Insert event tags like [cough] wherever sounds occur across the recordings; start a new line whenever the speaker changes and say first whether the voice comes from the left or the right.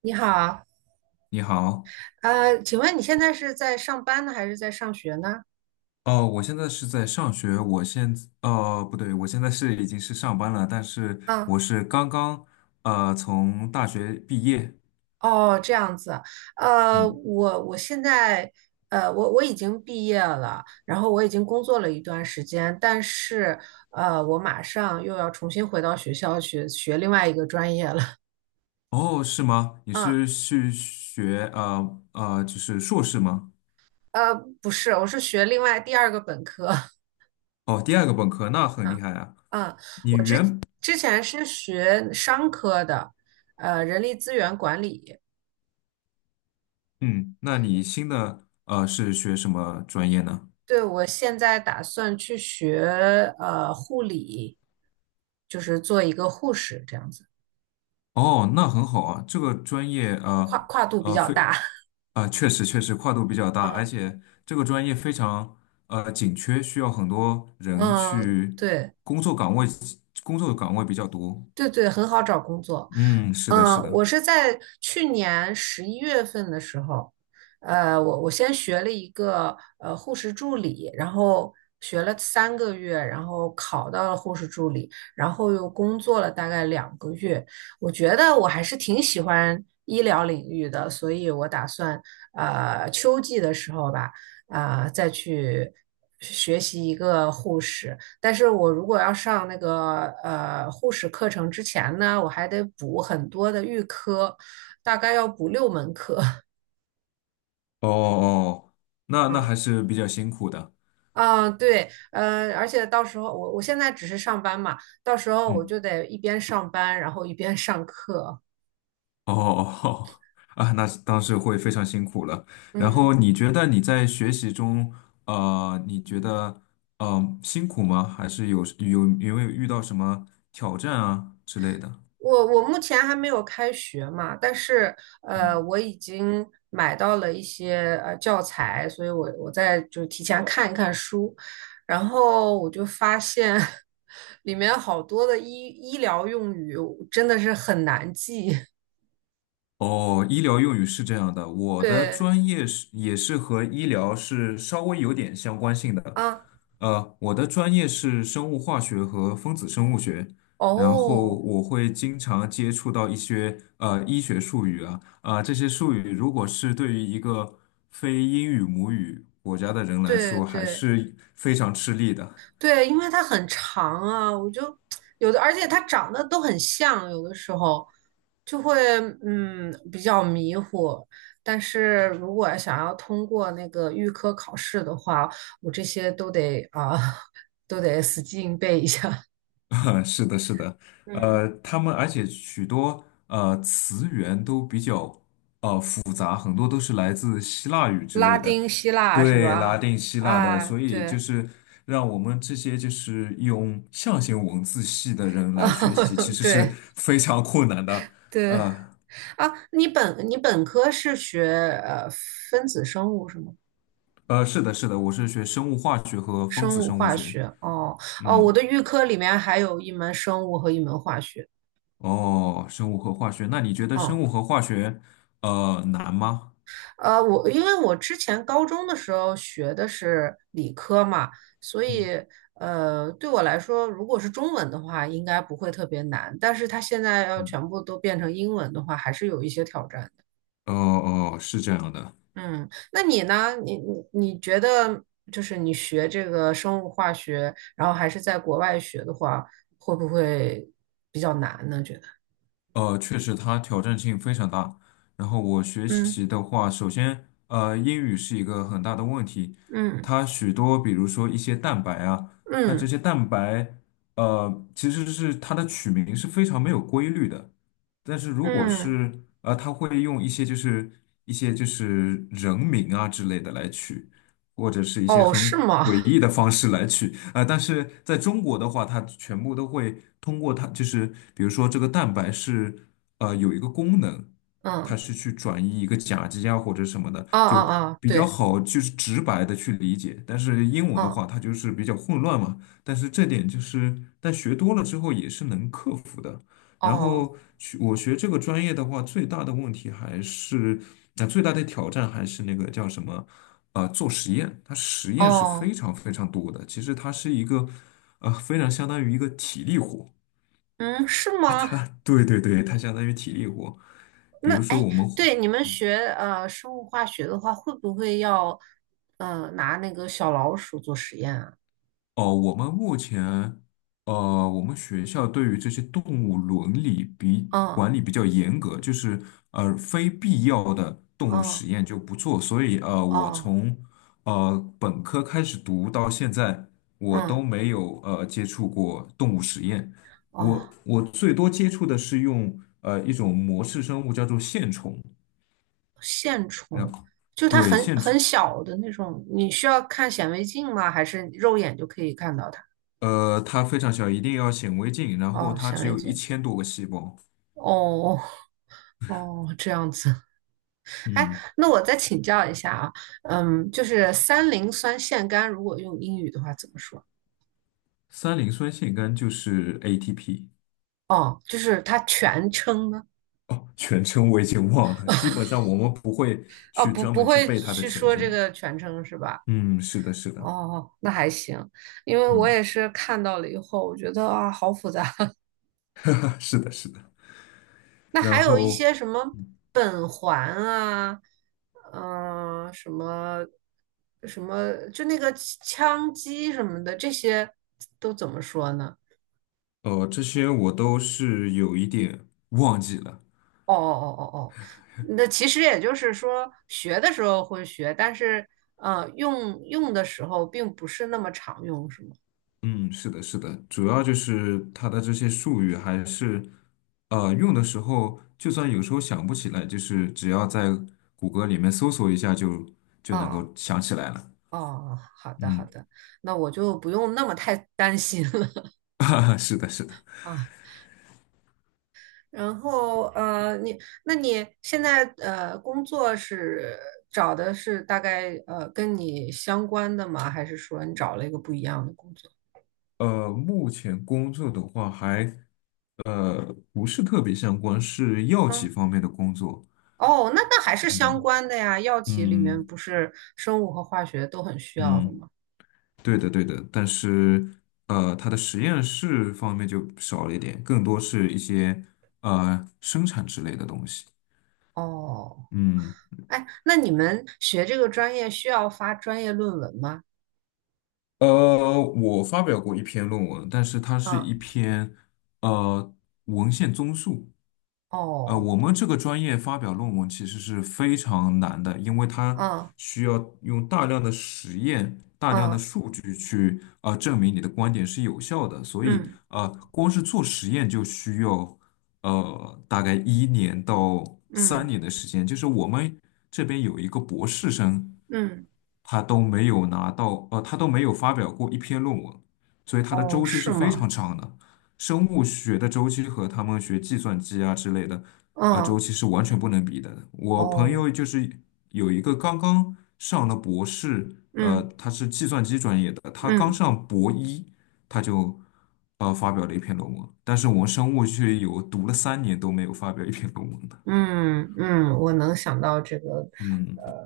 right: 你好。
left: 你好。
right: 请问你现在是在上班呢，还是在上学呢？
left: 哦，我现在是在上学。我现在，哦，不对，我现在是已经是上班了，但是
right: 啊。
left: 我是刚刚，从大学毕业。
right: 哦，这样子。呃，
left: 嗯。
right: 我我现在，我已经毕业了，然后我已经工作了一段时间，但是，我马上又要重新回到学校去学另外一个专业了。
left: 哦，是吗？
right: [laughs]
left: 你
right: 嗯。
left: 是去学，就是硕士吗？
right: 呃，不是，我是学另外第二个本科。[laughs]
left: 哦，第二个本科，那很厉害啊。
right: 嗯。
left: 你
right: 我之
left: 原，
right: 之前是学商科的，人力资源管理。
left: 嗯。那你新的，是学什么专业呢？
right: 对，我现在打算去学护理，就是做一个护士这样子。
left: 哦，那很好啊。这个专业，
right: 跨
left: 呃
right: 跨度比
left: 呃，
right: 较
left: 非。
right: 大。[laughs]
left: 啊，确实确实跨度比较大，而
right: 嗯，
left: 且这个专业非常紧缺，需要很多人
right: 嗯，
left: 去
right: 对。
left: 工作岗位，工作岗位比较多。
right: 对对，很好找工作。
left: 嗯，是的，
right: 嗯。
left: 是的。
right: 我是在去年11月份的时候，我先学了一个护士助理，然后学了3个月，然后考到了护士助理，然后又工作了大概2个月。我觉得我还是挺喜欢医疗领域的，所以我打算秋季的时候吧，再去学习一个护士。但是我如果要上那个护士课程之前呢，我还得补很多的预科，大概要补6门课。
left: 哦哦，
right: [laughs]
left: 那
right: 嗯
left: 还是比较辛苦的。
right: 啊，对，而且到时候我现在只是上班嘛，到时候我
left: 嗯。
right: 就得一边上班，然后一边上课。
left: 哦哦哦，啊，那当时会非常辛苦了。然
right: 嗯。
left: 后你觉得你在学习中，你觉得辛苦吗？还是有没有遇到什么挑战啊之类的？
right: 我目前还没有开学嘛，但是我已经买到了一些教材，所以我在就提前看一看书，然后我就发现 [laughs] 里面好多的医疗用语真的是很难记。
left: 哦，医疗用语是这样的，
right: [laughs]
left: 我的
right: 对
left: 专业是也是和医疗是稍微有点相关性的。
right: 啊。
left: 我的专业是生物化学和分子生物学。然后
right: 哦，
left: 我会经常接触到一些医学术语啊。啊、这些术语如果是对于一个非英语母语国家的人来
right: 对
left: 说，还
right: 对，
left: 是非常吃力的。
right: 对，因为它很长啊，我就有的，而且它长得都很像，有的时候就会比较迷糊。但是如果想要通过那个预科考试的话，我这些都得啊，[laughs] 都得死记硬背一下。
left: [laughs] 是的，是的。
right: 嗯。
left: 他们而且许多词源都比较复杂，很多都是来自希腊语
right: [laughs]
left: 之类
right: 拉
left: 的。
right: 丁希腊是
left: 对，拉
right: 吧？
left: 丁希腊的，
right: 啊，
left: 所以就
right: 对。
left: 是让我们这些就是用象形文字系的
right: [laughs]
left: 人
right: 啊，
left: 来学习，其实是
right: 对
left: 非常困难的。
right: 对
left: 呃
right: 啊，你本科是学呃分子生物是吗？
left: 是的，是的，我是学生物化学和分
right: 生
left: 子
right: 物
left: 生物
right: 化
left: 学。
right: 学。哦哦，我
left: 嗯。
right: 的预科里面还有一门生物和一门化学。
left: 哦，生物和化学，那你觉得生
right: 嗯。
left: 物和化学难吗？
right: 我因为我之前高中的时候学的是理科嘛，所
left: 嗯。
right: 以对我来说，如果是中文的话，应该不会特别难。但是它现在要
left: 嗯。
right: 全部都变成英文的话，还是有一些挑战的。
left: 哦哦，是这样的。
right: 嗯。那你呢？你觉得，就是你学这个生物化学，然后还是在国外学的话，会不会比较难呢？觉得？
left: 确实它挑战性非常大。然后我学
right: 嗯。
left: 习的话，首先，英语是一个很大的问题。
right: 嗯
left: 它许多，比如说一些蛋白啊，它这
right: 嗯
left: 些蛋白，其实是它的取名是非常没有规律的。但是如果
right: 嗯，
left: 是他会用一些就是人名啊之类的来取，或者是一些
right: 哦，是
left: 很
right: 吗？
left: 诡异的方式来取啊、但是在中国的话，它全部都会通过它，就是比如说这个蛋白是有一个功能，它
right: 嗯，
left: 是去转移一个甲基啊或者什么的，
right: 啊啊
left: 就
right: 啊，
left: 比较
right: 对。
left: 好就是直白的去理解。但是英文的
right: 嗯，
left: 话，它就是比较混乱嘛。但是这点就是，但学多了之后也是能克服的。然
right: 哦
left: 后我学这个专业的话，最大的问题还是，那、最大的挑战还是那个叫什么，啊、做实验，它实验是
right: 哦。
left: 非常非常多的。其实它是一个，啊、非常相当于一个体力活。
right: 嗯，是
left: [laughs]
right: 吗？
left: 它，对对对，它相当于体力活。比
right: 那
left: 如说
right: 哎，对，你们学生物化学的话，会不会要拿那个小老鼠做实验啊？
left: 我们目前，我们学校对于这些动物伦理比
right: 嗯
left: 管理比较严格，就是非必要的动物
right: 嗯
left: 实验就不做。所以，我
right: 哦
left: 从本科开始读到现在，我都
right: 嗯
left: 没有接触过动物实验。
right: 哦，
left: 我最多接触的是用一种模式生物叫做线虫。
right: 线
left: 然
right: 虫，
left: 后
right: 就它
left: 对
right: 很
left: 线虫，
right: 很小的那种，你需要看显微镜吗？还是肉眼就可以看到它？
left: 它非常小，一定要显微镜，然后
right: 哦，
left: 它
right: 显
left: 只
right: 微
left: 有一
right: 镜。
left: 千多个细胞。
right: 哦哦，这样子。哎，
left: 嗯。
right: 那我再请教一下啊。嗯，就是三磷酸腺苷，如果用英语的话怎么说？
left: 三磷酸腺苷就是 ATP。
right: 哦，就是它全称呢？
left: 哦，全称我已经忘了，基本上我们不会
right: 哦，
left: 去
right: 不，
left: 专
right: 不
left: 门去
right: 会
left: 背它的
right: 去
left: 全
right: 说这
left: 称。
right: 个全称是吧？
left: 嗯，是的，是的。
right: 哦，那还行。因为我
left: 嗯，
right: 也是看到了以后，我觉得啊，好复杂。[laughs]
left: [laughs] 啊是的，是的。
right: 那还
left: 然
right: 有一
left: 后，
right: 些什么苯环啊，什么什么，就那个羟基什么的，这些都怎么说呢？
left: 这些我都是有一点忘记了。
right: 哦哦哦哦，哦，那其实也就是说，学的时候会学，但是用的时候并不是那么常用，是吗？
left: 嗯，是的，是的，主要就是它的这些术语还是用的时候，就算有时候想不起来，就是只要在谷歌里面搜索一下就能
right: 啊、
left: 够想起来了。
right: 哦，好的好
left: 嗯，
right: 的。那我就不用那么太 [laughs] 担心了
left: [laughs] 是的，是的。
right: [laughs] 啊。然后那你现在工作是找的是大概跟你相关的吗？还是说你找了一个不一样的工作？
left: 目前工作的话还不是特别相关，是药企
right: 嗯。
left: 方面的工作。
right: 哦，那还是相
left: 嗯
right: 关的呀，药企里面
left: 嗯
right: 不是生物和化学都很需要的
left: 嗯，
right: 吗？
left: 对的对的，但是它的实验室方面就少了一点，更多是一些生产之类的东西。
right: 哦。
left: 嗯。
right: 哎，那你们学这个专业需要发专业论文吗？
left: 我发表过一篇论文，但是它是
right: 啊，
left: 一篇呃文献综述。
right: 哦。
left: 我们这个专业发表论文其实是非常难的，因为它
right: 嗯
left: 需要用大量的实验、大量的
right: 嗯
left: 数据去证明你的观点是有效的，所以
right: 嗯
left: 光是做实验就需要大概一年到三
right: 嗯
left: 年的时间。就是我们这边有一个博士生，
right: 嗯，
left: 他都没有拿到，他都没有发表过一篇论文，所以他的
right: 哦，
left: 周期
right: 是
left: 是非
right: 吗？
left: 常长的。生物学的周期和他们学计算机啊之类的，
right: 嗯，
left: 周期是完全不能比的。我朋
right: 哦，
left: 友就是有一个刚刚上了博士，
right: 嗯
left: 他是计算机专业的，他刚
right: 嗯
left: 上博一，他就发表了一篇论文，但是我们生物却有读了三年都没有发表一篇论文的。
right: 嗯嗯，我能想到这个。
left: 嗯。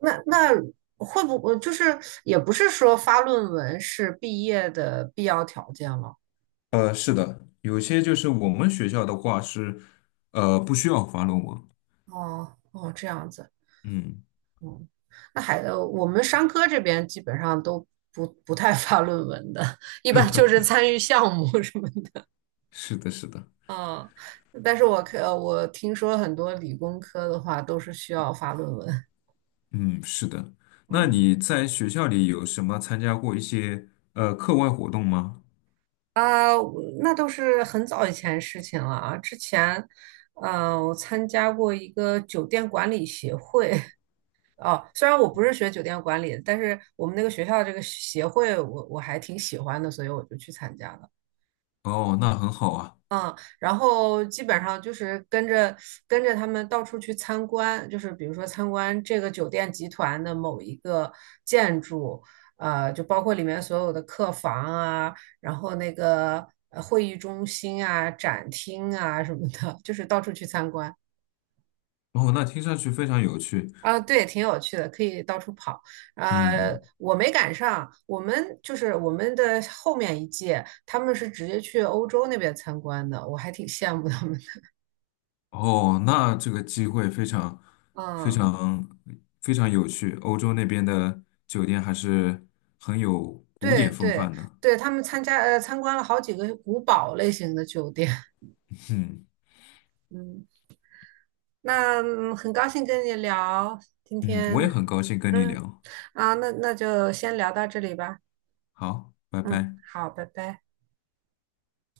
right: 那会不会就是也不是说发论文是毕业的必要条件了？
left: 是的，有些就是我们学校的话是，不需要发论文。
right: 哦哦，这样子。
left: 嗯，
right: 嗯。那还我们商科这边基本上都不太发论文的，一般就是参与项目什么的。
left: 是的，是的，
right: 啊。但是我听说很多理工科的话都是需要发论文。
left: 嗯，是的。那
right: 嗯
left: 你在学校里有什么参加过一些课外活动吗？
right: 啊，我那都是很早以前事情了啊。之前，我参加过一个酒店管理协会。[laughs] 哦，虽然我不是学酒店管理的，但是我们那个学校这个协会我还挺喜欢的，所以我就去参加了。
left: 哦，那很好啊。
right: 嗯。然后基本上就是跟着他们到处去参观，就是比如说参观这个酒店集团的某一个建筑，就包括里面所有的客房啊，然后那个会议中心啊、展厅啊什么的，就是到处去参观。
left: 哦，那听上去非常有趣。
right: 啊，对，挺有趣的，可以到处跑。
left: 嗯嗯。
right: 我没赶上，我们就是我们的后面一届，他们是直接去欧洲那边参观的，我还挺羡慕他们的。
left: 哦，那这个机会非常非
right: 嗯。
left: 常非常有趣。欧洲那边的酒店还是很有古
right: 对
left: 典风
right: 对
left: 范的。
right: 对，他们参观了好几个古堡类型的酒店。
left: 嗯
right: [laughs] 嗯。那很高兴跟你聊今
left: 嗯，我也
right: 天。
left: 很高兴跟你
right: 嗯
left: 聊。
right: 啊，那就先聊到这里吧。
left: 好，拜
right: 嗯，
left: 拜。
right: 好，拜拜。